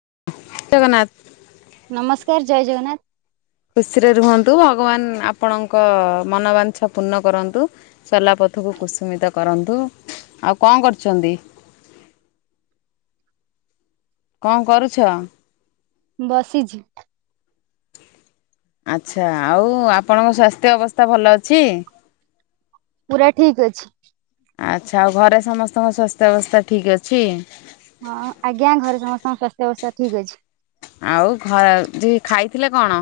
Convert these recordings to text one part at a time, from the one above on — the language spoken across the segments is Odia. ଜଗନ୍ନାଥ। ସାର୍ ଜୟ ଜଗନ୍ନାଥ। ଖୁସିରେ ରୁହନ୍ତୁ ଭଗବାନ ଆପଣଙ୍କ ମନବାଂଛ ପୂର୍ଣ୍ଣ କରନ୍ତୁ ଚଲା ପ ଥ କୁ କୁସୁମିତ କରନ୍ତୁ ଆଉ କଣ କରୁଛନ୍ତି? କଣ କରୁଛ? ବସିଛି। [inaudible] ଆଛା ଆଉ ଆପଣଙ୍କ ସ୍୍ୱାସ୍ଥ୍ୟ ଅବସ୍ଥା ଭଲ ଅଛି? ପୁରା ଠିକ ଅଛି। ଆଚ୍ଛା ଆଉ ଘରେ ସମସ୍ତଙ୍କ ସ୍ୱାସ୍ଥ୍ୟ ଅବସ୍ଥା ଠିକ୍ ଅଛି? ହଁ ଆଜ୍ଞା ଘରେ ସମସ୍ତଙ୍କ ସ୍ୱାସ୍ଥ୍ୟ ଅବସ୍ଥା ଠିକ୍ ଅଛି। ଆଉ ଘ ଖାଇଥିଲେ କଣ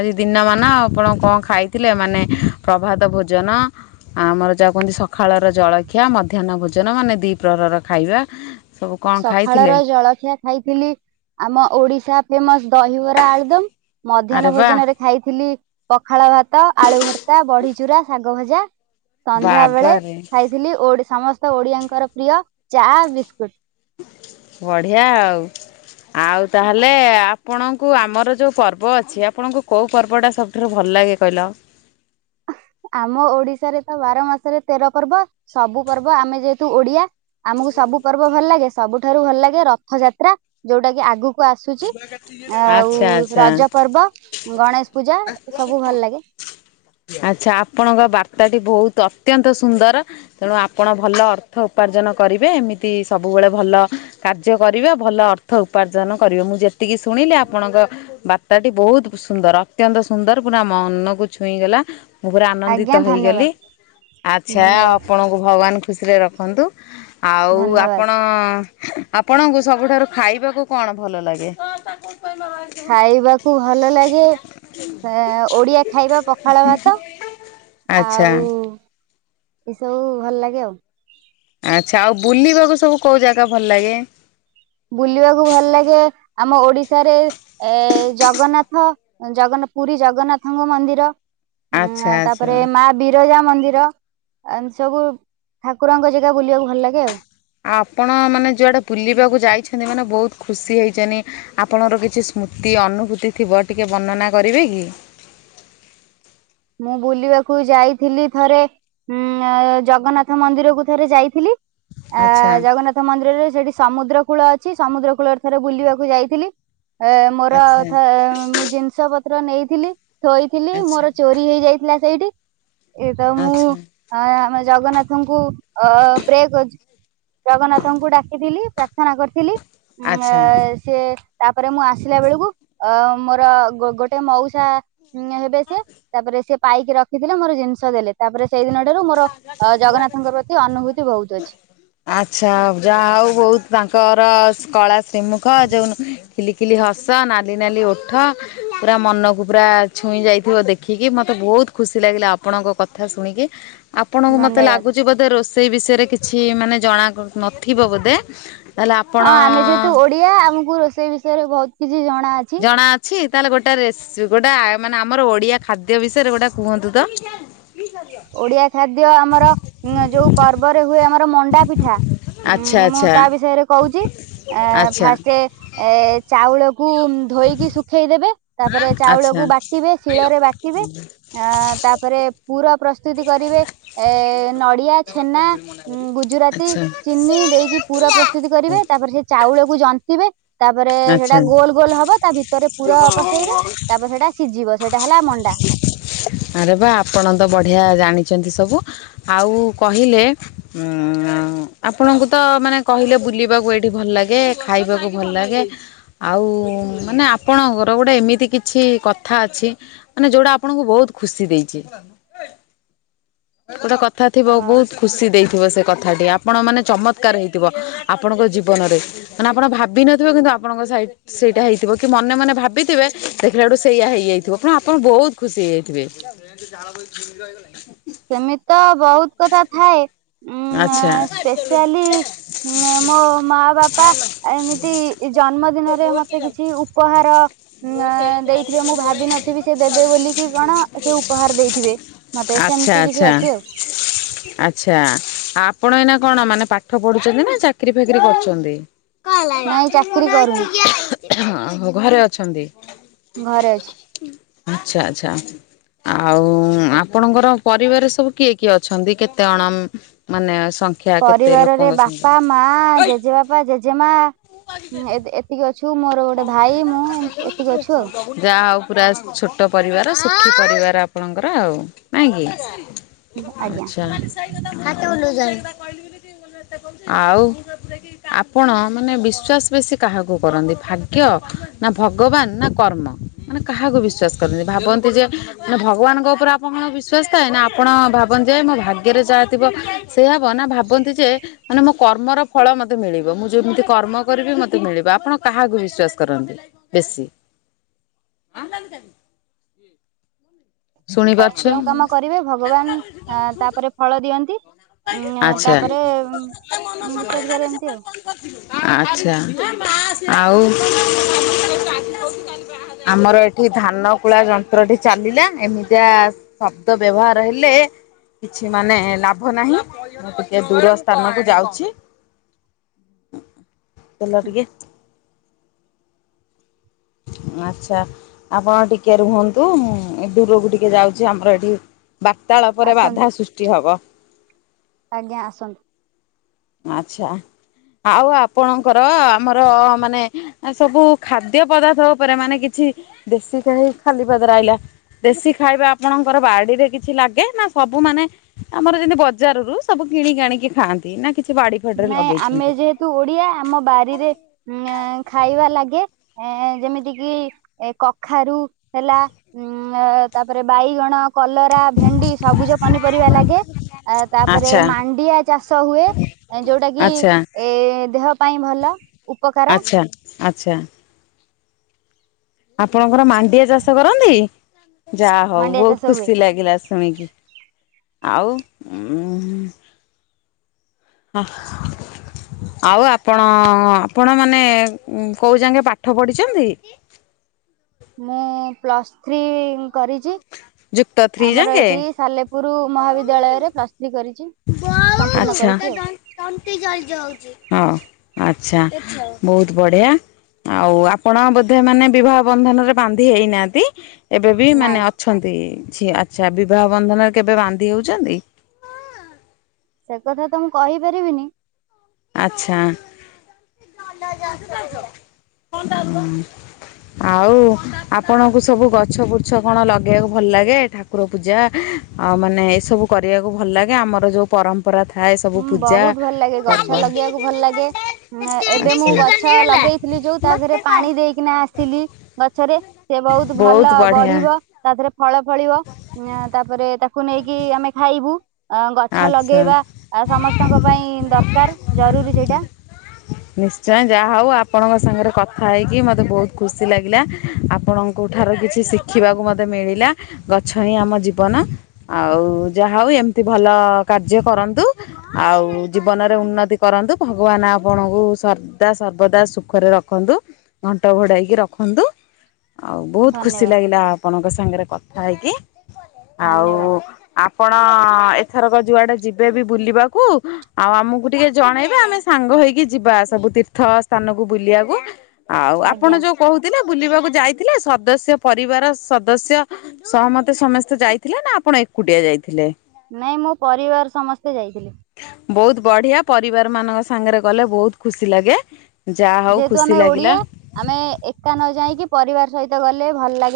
ଆଜି ଦିନ ମାନ ଆପଣ କଣ ଖାଇଥିଲେ ମାନେ ପ୍ରଭାତ ଭୋଜନ ଆମର ଯାହା କହନ୍ତି ସକାଳର ଜଳଖିଆ ମଧ୍ୟାହ୍ନ ଭୋଜନ ମାନେ ଦି ପ୍ରହର ଖାଇବା ସବୁ କଣ ଖାଇଥିଲେ ସକାଳର ଜଳଖିଆ ଖାଇଥିଲି ଆମ ଓଡ଼ିଶା ଫେମସ୍ ଦହିିବରା ଆଳୁଦମ୍। ଆରେ ମଧ୍ୟାହ୍ନ ବା ଭୋଜନରେ ଖାଇଥିଲି ପଖାଳ ଭାତ ଆଳୁ ଭର୍ତ୍ତା ବଡ଼ି ଚୁରା, ଶାଗ ଭଜା ସନ୍ଧ୍ୟା ବେଳେ ବାବାରେ ଖାଇଥିଲି ଓଡ଼ିଶା ସମସ୍ତ ସମସ୍ତ ଓଡ଼ିଆଙ୍କର ପ୍ରିୟ ଚା ବିସ୍କୁଟୁ। ବଢ଼ିଆ ଆଉ। ଆଉ ତାହେଲେ ଆପଣଙ୍କୁ ଆମର ଯୋଉ ପର୍ବ ଅଛି ଆପଣଙ୍କୁ କୋଉ ପର୍ବ ଟା ସବୁଠାରୁ ଭଲ ଲାଗେ କହିଲ। ଆମ ଓଡ଼ିଶାରେ ତ ବାର ମାସରେ ତେର ପର୍ବ ସବୁ ପର୍ବ ଆମେ ଯେହେତୁ ଓଡ଼ିଆ ଆମକୁ ସବୁ ପର୍ବ ଭଲ ଲାଗେ ସବୁଠାରୁ ଭଲ ଲାଗେ ରଥଯାତ୍ରା ଯୋଉଟା କି ଆଗକୁ ଆଗକୁ ଆସୁଛି। ଆଉ ଆଚ୍ଛା ଆଚ୍ଛା ରଜ ପର୍ବ, ଗଣେଶ ପୂଜା ଏସବୁ ଭଲ ଲାଗେ। ଆଚ୍ଛା ଆପଣଙ୍କ ବାର୍ତ୍ତା ଟି ବହୁତ ଅତ୍ୟନ୍ତ ସୁନ୍ଦର ତେଣୁ ଆପଣ ଭଲ ଅର୍ଥ ଉପାର୍ଜନ କରିବେ ଏମିତି ସବୁବେଳେ ଭଲ କାର୍ଯ୍ୟ କରିବେ ଭଲ ଅର୍ଥ ଉପାର୍ଜନ କରିବେ ମୁଁ ଯେତିକି ଶୁଣିଲି ଆପଣଙ୍କ ବାର୍ତ୍ତା ଟି ବହୁତ ସୁନ୍ଦର ଅତ୍ୟନ୍ତ ସୁନ୍ଦର ପୁରା ମନକୁ ଛୁଇଁଗଲା ମୁଁ ପୁରା ଆନନ୍ଦିତ ଆଜ୍ଞା ହେଇଗଲି ଧନ୍ୟବାଦ ଆଚ୍ଛା ଧନ୍ୟବାଦ ଆପଣଙ୍କୁ ଭଗବାନ ଖୁସିରେ ରଖନ୍ତୁ ଆଉ ଧନ୍ୟବାଦ ଆପଣ ଆପଣଙ୍କୁ ସବୁଠାରୁ ଖାଇବାକୁ କଣ ଭଲ ଲାଗେ? ଖାଇବାକୁ ଭଲ ଲାଗେ ଓଡ଼ିଆ ଖାଇବା ପଖାଳ ଭାତ। ଆଚ୍ଛା ଆଉ ଏସବୁ ଭଲ ଲାଗେ ଆଉ। ଆଚ୍ଛା ଆଉ ବୁଲିବାକୁ ସବୁ କୋଉ ଜାଗା ଭଲ ଲାଗେ? ବୁଲିବାକୁ ଭଲ ଲାଗେ ଆମ ଓଡ଼ିଶାରେ ଏ ଜଗନ୍ନାଥ ଜଗନ୍ନାଥ ପୁରୀ ଜଗନ୍ନାଥଙ୍କ ମନ୍ଦିର ଆଚ୍ଛା ଉ ଆଚ୍ଛା ତାପରେ ଆଉ ମା ବିରଜା ମନ୍ଦିର ଏ ସବୁ ଠାକୁରଙ୍କ ଜାଗା ବୁଲିବାକୁ ଭଲ ଲାଗେ ଆଉ। ଆଉ ଆପଣ ମାନେ ଯୁଆଡେ ବୁଲିବାକୁ ଯାଇଛନ୍ତି ମାନେ ବହୁତ ଖୁସି ହେଇଛନ୍ତି ଆପଣଙ୍କର କିଛି ସ୍ମୃ ସ୍ମୃତି ଅନୁଭୂତି ଥିବ ଟିକେ ବର୍ଣ୍ଣନା କରିବେ କି? ମୁଁ ବୁଲିବାକୁ ଯାଇଥିଲି ଥରେ ଉଁ ଜଗନ୍ନାଥ ମନ୍ଦିରକୁୁ ଥରେ ଯାଇଥିଲି ଆ ଆଚ୍ଛା ଜଗନ୍ନାଥ ମନ୍ଦିରରେ ସେଠି ସମୁଦ୍ର କୂଳ ଅଛି। ସମୁଦ୍ର କୂଳରେ ଥରେ ବୁଲିବାକୁ ଯାଇଥିଲି ଏ ମୋର ଆଚ୍ଛା ଥ ମୁଁ ଜିନିଷ ପତ୍ର ନେଇଥିଲି ଥୋଇଥିଲି ଆଚ୍ଛା ମୋର ଚୋରି ହେଇଯାଇଥିଲା ସେଇଠି ଏ ତ ମୁଁ ଆଚ୍ଛା ଆମ ଜଗନ୍ନାଥଙ୍କୁ ଅ ପ୍ରେ କରିଚୁ ଜଗନ୍ନାଥଙ୍କୁ ଡାକିଥିଲି ପ୍ରାର୍ଥନା କରିଥିଲି ଆଚ୍ଛା ଉ ସେ ତାପରେ ମୁଁ ଆସିଲା ବେଳକୁ ଅ ମୋର ଗୋ ଗୋଟେ ମଉସା ହେବେ ସେ ତାପରେ ସେ ପାଇକି ରଖିଥିଲେ ମୋର ଜିନିଷ ଦେଲେ ତାପରେ ସେଇଦିନ ଠାରୁ ମୋର ଜଗନ୍ନାଥଙ୍କ ପ୍ରତି ଅନୁଭୂତି ବହୁତ ଅଛି। ଆଚ୍ଛା ଯାହା ଆଉ ବହୁତ ତାଙ୍କର କଳା ଶ୍ରୀମୁଖ ଯେଉଁ ଖିଲିଖିଲି ହସ ନାଲି ନାଲି ଓଠ ପୁରା ମନକୁ ପୁରା ଛୁଇଁ ଯାଇଥିବ ଦେଖିକି ମତେ ବହୁତ ଖୁସି ଲାଗିଲା ଆପଣଙ୍କ କଥା ଶୁଣିକି। ଆପଣଙ୍କୁ ମତେ ଧନ୍ୟବାଦ ଲାଗୁଛି ବୋଧେ ରୋଷେଇ ବିଷୟରେ କିଛି ମାନେ ଜଣା ନଥିବ ବୋଧେ? ତାହେଲେ ଆପଣ ହଁ ଆମେ ଯେହେତୁ ଓଡ଼ିଆ ଆମକୁ ରୋଷେଇ ବିଷୟରେ ବହୁତ କିଛି ଜଣା ଅଛି। ତା ହେଲେ ଗୋଟେ ରେସି ଗୋଟେ ମାନେ ଆମର ଓଡ଼ିଆ ଖାଦ୍ୟ ବିଷୟରେ ଗୋଟେ କୁହନ୍ତୁ ତ। ଓଡ଼ିଆ ଖାଦ୍ୟ ଆମର ଯୋଉ ପର୍ବରେ ହୁଏ ଆମର ମଣ୍ଡା ପିଠା ଆଚ୍ଛା ଉ ମୁଁ ଆଚ୍ଛା ତା ବିଷୟରେ କହୁଛି। ଅ ଆଚ୍ଛା ଫାଷ୍ଟ ଚାଉଳକୁ ଧୋଇକି ଶୁଖେଇ ଶୁଖେଇ ଦେବେ ତାପରେ ଆଚ୍ଛା ଚାଉଳକୁ ବାଟିବେ ଶିଳରେ ବାଟିବେ ଅ ତାପରେ ପୁର କରିବେ ନଡ଼ିଆ ଛେନା ଗୁଜୁରାତି ଆଚ୍ଛା ଚିନି ଦେଇକି ପୁର। ପୁର ପ୍ରସ୍ତୁତ କରିବେ ତାପରେ ସେ ଚାଉଳକୁ ଜନ୍ତିବେ ତାପରେ ସେଇଟା ଆଚ୍ଛା ଗୋଲ ଗୋଲ ହବ ତା ଭିତରେ ପୁର ପସେଇବେ ତାପରେ ସେଟା ସିଝିବ ସେଇଟା ହେଲା ମଣ୍ଡା ଣ୍ଡା। ଆରେ ବା ଆପଣ ତ ବଢିଆ। ଜାଣିଛନ୍ତି ସବୁ ଆଉ କହିଲେ ଉଁ ଆପଣଙ୍କୁ ତ ମାନେ କ କହିଲେ ବୁଲିବାକୁ ଏଇଠି ଭଲ ଲାଗେ ଖାଇବାକୁ ଭଲ ଲାଗେ। ଆଉ ମାନେ ଆପଣଙ୍କର ଗୋଟେ ଏମିତି କିଛି କଥା ଅଛି ମାନେ ଯେଉଁଟା ଆପଣଙ୍କୁ ବହୁତ ଖୁସି ଦେଇଛି। ଗୋଟେ କଥା ଥିବ ଅ ବହୁତ ଖୁସି ଦେଇଥିବ ସେ କଥାଟି ଆପଣ ମାନେ ଚମତ୍କାର ହେଇଥିବ ଆପଣଙ୍କ ଜୀବନରେ ମାନେ ଆପଣ ଭାବି ନଥିବେ କିନ୍ତୁ ଆପଣଙ୍କ ସେଇଟା ହେଇଥିବ କି ମନେ ମନେ ଭାବିଥିବେ ଦେଖିଲା ଏଠୁ ସେଇଆ ହେଇଯାଇଥିବ ପୁଣ ଆପଣ ବହୁତ ଖୁସି ହେଇ ହୁଏ। ସେମିତି ତ ବହୁତ କଥା ଥାଏ ଉଁ ଆଚ୍ଛା ସ୍ପେସିଆଲି ହଁ ମୋ ମା ବାପା ଏମିତି ଜନ୍ମଦିନରେ ମତେ କିଛି ଉପହାର ଉଁ ଦେଇଥିବେ ମୁଁ ଭାବିନଥିବି ସେ ଦେବେ ବୋଲିକି କଣ ସେ ଉପହାର ଦେଇଥିବେ ମତେ। ଆଚ୍ଛା ସେମିତି କିଛି ଆଚ୍ଛା ଅଛି ଆଉ। ଆଚ୍ଛା ଆପଣ ଏଇନା କଣ ମାନେ ପାଠ ପଢୁଛନ୍ତି ନା ଚାକିରୀ ଫାକିରି କରୁଛନ୍ତି? ହଁ ନାଇଁ ଚାକିରି କରୁନି ହୋ ଘରେ ଅଛନ୍ତି। ଘରେ ଅଛି। ଆଚ୍ଛା ଆଚ୍ଛା। ଆଉ ଆପଣଙ୍କର ପରିବାର ସବୁ କିଏ କିଏ ଅଛନ୍ତି କେତେ ଜଣ ମାନେ ସଂଖ୍ୟା କେତେ ପରିବାରରେ ଲୋକଙ୍କ ସଂଖ୍ୟା? ବାପା ମା ଜେଜେ ବାପା ଜେଜେମା ଏତିକି ଅ ଅଛୁ ଯାହା ହଉ ପୁରା ଛୋଟ ପରିବାର ସୁଖି ସୁଖି ପରିବାର ଆପଣଙ୍କର ଆଉ ନାଇଁ କି। ଆଉ ଆଜ୍ଞା ଆଚ୍ଛା। ଆଉ ଆପଣ ମାନେ ବିଶ୍ଵାସ ବେଶୀ କାହାକୁ କରନ୍ତି ଭାଗ ୟ ନା ଭଗବାନ ନା କର୍ମ ମାନେ କାହାକୁ ବିଶ୍ଵାସ କରନ୍ତି ଭାବନ୍ତି ଯେ ମାନେ ଭଗବାନ ମାନଙ୍କ ଉପରେ ଆପଣଙ୍କର ବିଶ୍ୱାସ ଥାଏ ନା ଆପଣ ଭାବନ୍ତି ଯେ ମୋ ଭାଗ୍ୟରେ ଯହାଥିବ ସେୟା ନା ଭାବନ୍ତି ଯେ ମାନେ ମୋ କର୍ମର ଫଳ ମତେ ମିଳିବ ମୁଁ ଯେମିତି କର୍ମ କରିବି ମତେ ମିଳିବ ଆପଣ କାହାକୁ ବି ବିଶ୍ୱାସ କରନ୍ତି ବେଶୀ। ଶୁଣିପାରୁଛ ଯୋଉ କାମ କରିବେ ଭଗବାନ ଅ ତାପରେ ଫଳ ଦିଅନ୍ତି। ଉଁ ଆଚ୍ଛା। ତାପରେ ବିଶ୍ୱାସ କରେ ଏମିତି ଆଉ ଆଚ୍ଛା। ଆଉ ଆମର ଏଠି ଧାନ କୁଳା ଯନ୍ତ୍ରଟି ଚାଲିଲା ଏମିତିଆ ଶବ୍ଦ ବ୍ୟବହାର ହେଲେ କିଛି ମାନେ ଲାଭ ଲାଭ ନାହିଁ ମୁଁ ଟିକେ ଦୂର ସ୍ଥାନକୁ ଯାଉଛି। ଗଲ ଟିକେ ଆଚ୍ଛା। ଆପଣ ଟିକେ ରୁହନ୍ତୁ ମୁଁ ଦୂରକୁ ଟିକେ ଯାଉଛି ଆମର ଏଠି ବାର୍ତାଳପରେ ଆସନ୍ତୁ ବାଧା ସୃଷ୍ଟି ହବ। ଆଜ୍ଞା ଆସନ୍ତୁ ଆଚ୍ଛା। ଆଉ ଆପଣଙ୍କର ଆମର ମାନେ ସବୁ ଖାଦ୍ୟ ପଦାର୍ଥ ଉପରେ ମାନେ କିଛି ଦେଶି ଖାଇ ଖାଲି ପାଦରେ ଆଇଲ ଦେଶି ଖାଇବା ଆପଣଙ୍କର ବାଡିରେ କିଛି ଲାଗେ ନା ସ ସବୁ ମାନେ ଆମର ଯେମିତି ବଜାରରୁୁ ସବୁ କିଣି ଆଣିକି ଖାଆନ୍ତି ନା କିଛି ବାଡି ଫାଡିରେ ନାଇଁ ଆମେ ଲଗେଇଛନ୍ତି? ଯେହେତୁ ଓଡିଆ ଆମ ବାରିରେ ଏଁ ଖାଇବା ଲାଗି ଗେ ଯେମିତି କିି କଖାରୁ ହେଲା ଉଁ ତାପରେ ବାଇଗଣ କଲରା ଭେଣ୍ଡି ସବୁଜ ପନିପରିବା ଲାଗେ। ଆ ତାପରେ ଆଚ୍ଛା ମାଣ୍ଡିଆ ଚାଷ ହୁଏ। ଯୋଉଟା କିି ଆଚ୍ଛା ଏ ଦେହ ପାଇଁ ଭଲ। ଉପକାର ଆଚ୍ଛା ଆଚ୍ଛା। ଆପଣଙ୍କର ମାଣ୍ଡିଆ ଚାଷ କରନ୍ତି? ଯାହା ହଉ ମାଣ୍ଡିଆ ବହୁତ ଚାଷ ହୁଏ। ଖୁସି ଲାଗିଲା ଶୁଣିକି। ଆଉ ଉଁ ହ। ଆଉ ଆପଣ ଆପଣ ମାନେ କୋଉ ଯାଗେ ପାଠ ପଢିଛନ୍ତି? [inaudible] ମୁଁ ପ୍ଲସ୍ ଥ୍ରୀ କରିଛି ଯୁକ୍ତ ଥ୍ରୀ ଆମର ଯାଙ୍କେ? ଏଇଠି ସଲେ ପୁରୁ ମହାବିଦ୍ୟାଳୟରେ ପ୍ଲସ ଆଛା ହଉ। ଆଚ୍ଛା ବହୁତ ବଢ଼ିଆ। ଆଉ ଆପଣ ବୋଧେ ମାନେ ବିବାହ ବନ୍ଧନରେ ବାନ୍ଧି ହେଇନାହାନ୍ତି? ଏବେ ବି ନାଇଁ ମାନେ ଅଛନ୍ତି ଆଛା ବିବାହ ବନ୍ଧନରେ କେବେ ବାନ୍ଧି ହଉଛନ୍ତି? ସେ କଥା ତ ମୁଁ କହିପାରିବିନି। ଆଚ୍ଛା। ଆଉ ଆପଣଙ୍କୁ ସବୁ ଗଛ ବୁଛ କଣ ଲଗେଇବାକୁ ଭଲ ଲାଗେ ଠାକୁର ପୂଜା ଆଉ ମାନେ ଏ ସବୁ କରିବାକୁ ଭଲ ଲାଗେ ଆମର ଯୋଉ ପର ପରମ୍ପରା ଥାଏ ସବୁ ପୂଜା ପର୍ବ କରିବାକୁ ଭଲ ଲାଗେ ଉଁ ଏବେ ମୁଁ ଆଚ୍ଛା ଗଛ ଲଗେଇଥିଲି ଯୋଉ ତା ଦେହରେ ପାଣି ଦେଇକିନା ଆସିଲି। ଗଛରେ ସେ ବହୁତ ଭଲ ବଢିବ ତାଥରେ ଫଳ ଫଳି ଳିବ ତାପରେ ତାକୁ ନେଇକି ଆମେ ଖାଇବୁ ଗଛ ଆଚ୍ଛା ଲଗେଇବା ଆଉ ସମସ୍ତଙ୍କ ପାଇଁ ଦରକାର ଜରୁରୀ ସେଇଟା। ନିଶ୍ଚୟ ଯାହା ହଉ ଆପଣଙ୍କ ସାଙ୍ଗରେ କଥା ହେଇକି ମୋତେ ବହୁତ ଖୁସି ଲାଗିଲା ଆପଣଙ୍କ ଠାରୁ କିଛି ଶିଖିବାକୁ ମୋତେ ମିଳିଲା। ଗଛ ହି ଆମ ଜୀବନ ଆଉ ଯାହା ହଉ ଏମତି ଭଲ କାର୍ଯ୍ୟ କରନ୍ତୁ ଆଉ ଜୀବନରେ ଉନ୍ନତି କରନ୍ତୁ ଭଗବାନ ଆପଣଙ୍କୁ ସର୍ଦା ସର୍ବଦା ସୁଖରେ ରଖନ୍ତୁ ଘଣ୍ଟ ଘୋଡେଇକି ରଖନ୍ତୁ। ଆଉ ବହୁତ ଖୁସି ଧନ୍ୟବାଦ ଲାଗିଲା ଆପଣଙ୍କ ସାଙ୍ଗରେ କଥା ହେଇକି ଆଉ ଧନ୍ୟବାଦ ଆ ପଣ ଏ ଏଥରକ ଯୁଆଡେ ଯିବେ ବି ବୁଲିବାକୁ ଆଉ ଆମକୁ ଟିକେ ଜଣେଇବେ ଆମେ ସାଙ୍ଗ ହେଇକି ଯିବା ସବୁ। ତୀର୍ଥ ସ୍ଥାନକୁ ବୁଲିବାକୁ ଆଉ ଆପଣ ଆଜ୍ଞା ଯୋଉ କହୁଥିଲେ ବୁଲିବାକୁ ଯାଇଥିଲେ ସଦସ୍ୟ ପରିବାର ସଦସ୍ୟ ସହମତ ସମସ୍ତେ ଯାଇଥିଲେ ନା ଆପଣ ଏକୁଟିଆ ଯାଇଥିଲେ। ନାଇଁ ମଁ ପରିବାର ସମସ୍ତେ ଯାଇଥିଲେ। ବହୁତ ବଢିଆ ପରିବାର ମାନଙ୍କ ସାଙ୍ଗରେ ଗଲେ ବହୁତ ଖୁସି ଲାଗେ। ଯାହା ହଉ ଯେହେତୁ ଖୁସି ଆମେ ଲାଗିଲା। ଓଡିଆ ଆମେ ଏକ ନ ଯାଇକି ପରିବାର ସହିତ ଗଲେ ଭଲ ଲାଗ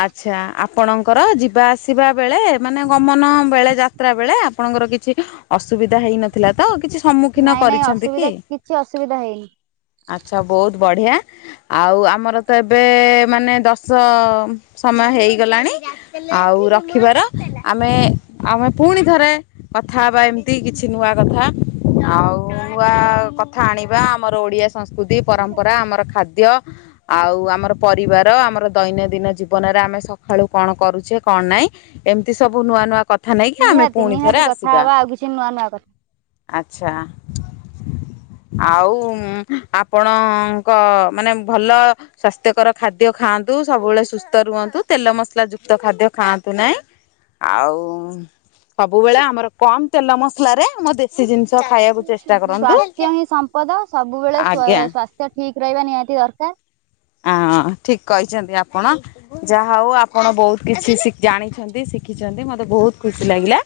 ଆଛା ଆପଣଙ୍କର ଯିବା ଆସିବା ବେଳେ ମାନେ ଗମନ ବେଳେ ଯା ଯାତ୍ରା ବେଳେ ଆପଣଙ୍କର କିଛି ଅସୁବିଧା ହେଇନଥିଲା ତ କିଛି ସମ୍ମୁଖୀନ ନାଇଁ ନାଇଁ କରିଛନ୍ତି କି ଅସୁବିଧା କିଛି ଅସୁବିଧା ହେଇନି। ଆଚ୍ଛା ବହୁତ ବଢ଼ିଆ ଆଉ ଆମର ତ ଏବେ ମାନେ ଦଶ ସମୟ ହେଇଗଲାଣି ଆଉ ରଖିବାର ଆମେ ଆମେ ପୁଣି ଥରେ କଥା ହବା ଏମିତି କିଛି ନୂଆ କଥା। ଆଉ ଉଆ କଥା ଆଣିବା ଆମର ଓଡିଆ ସଂସ୍କୃତି ପରମ୍ପରା ଆମର ଖାଦ୍ ଖାଦ୍ୟ ଆଉ ଆମର ପରିବାର ଆମର ଦୈନନ୍ଦିନ ଜୀବନ ଜୀବନରେ ଆମେ ସକାଳୁ କଣ କରୁଛେ କଣ ନାହିଁ ଏମିତି ସବୁ ନୂଆ ନୂଆ କଥା। କଥା ନେଇକି ଆମେ ନିହାତି ପୁଣି ଥରେ ନିହାତି କଥା ଆସିବା ହବା ଆଉ କିଛି ନୂଆ ନୂଆ କଥା। ଆଛା। [inaudible] ଆଉ ଆପଣଙ୍କ ମାନେ ଭଲ ସ୍ୱାସ୍ଥ୍ୟକର ଖାଦ୍ୟ ଖାଆନ୍ତୁ। ସବୁବେଳେ ସୁସ୍ଥ ରୁହନ୍ତୁ ତେଲ ମସଲା ଯୁକ୍ତ ଖାଦ୍ୟ ଖାଆନ୍ତୁ ନାହିଁ। ଆଉ ସବୁବେଳେ ଆମର କମ ତେଲ ମସଲ ରେ ଆମ ଦେଶୀ ଜିନିଷ ଖାଇବାକୁ ଚେଷ୍ଟା କରନ୍ତୁ। ସ୍ଵାସ୍ଥ୍ୟ ହିଁ ସମ୍ପଦ ସବୁବେଳେ ଆଜ୍ଞା ସ୍ଵାସ୍ଥ୍ୟ ଠିକ ରହିବା ନିହାତି ଦରକାର। ଅଁ ଠିକ କହିଛନ୍ତି ଆପଣ ଯାହା ହଉ ଆପଣ ବହୁତ କିଛି ଜାଣିଛନ୍ତି। ଶିଖିଛନ୍ତି ମୋତେ ବହୁତ ଖୁସି ଲାଗିଲା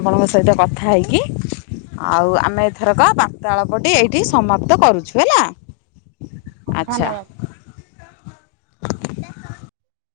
ଆପଣଙ୍କ ସହିତ କଥା ହେଇକି। ଆଉ ଆମେ ଏଥରକ ବାର୍ତ୍ତାଳପଟି ଏଇଠି ସମାପ୍ତ କରୁଛୁ। ଛୁହେଲା ଆଚ୍ଛା। ଧନ୍ୟବାଦ। [inaudible]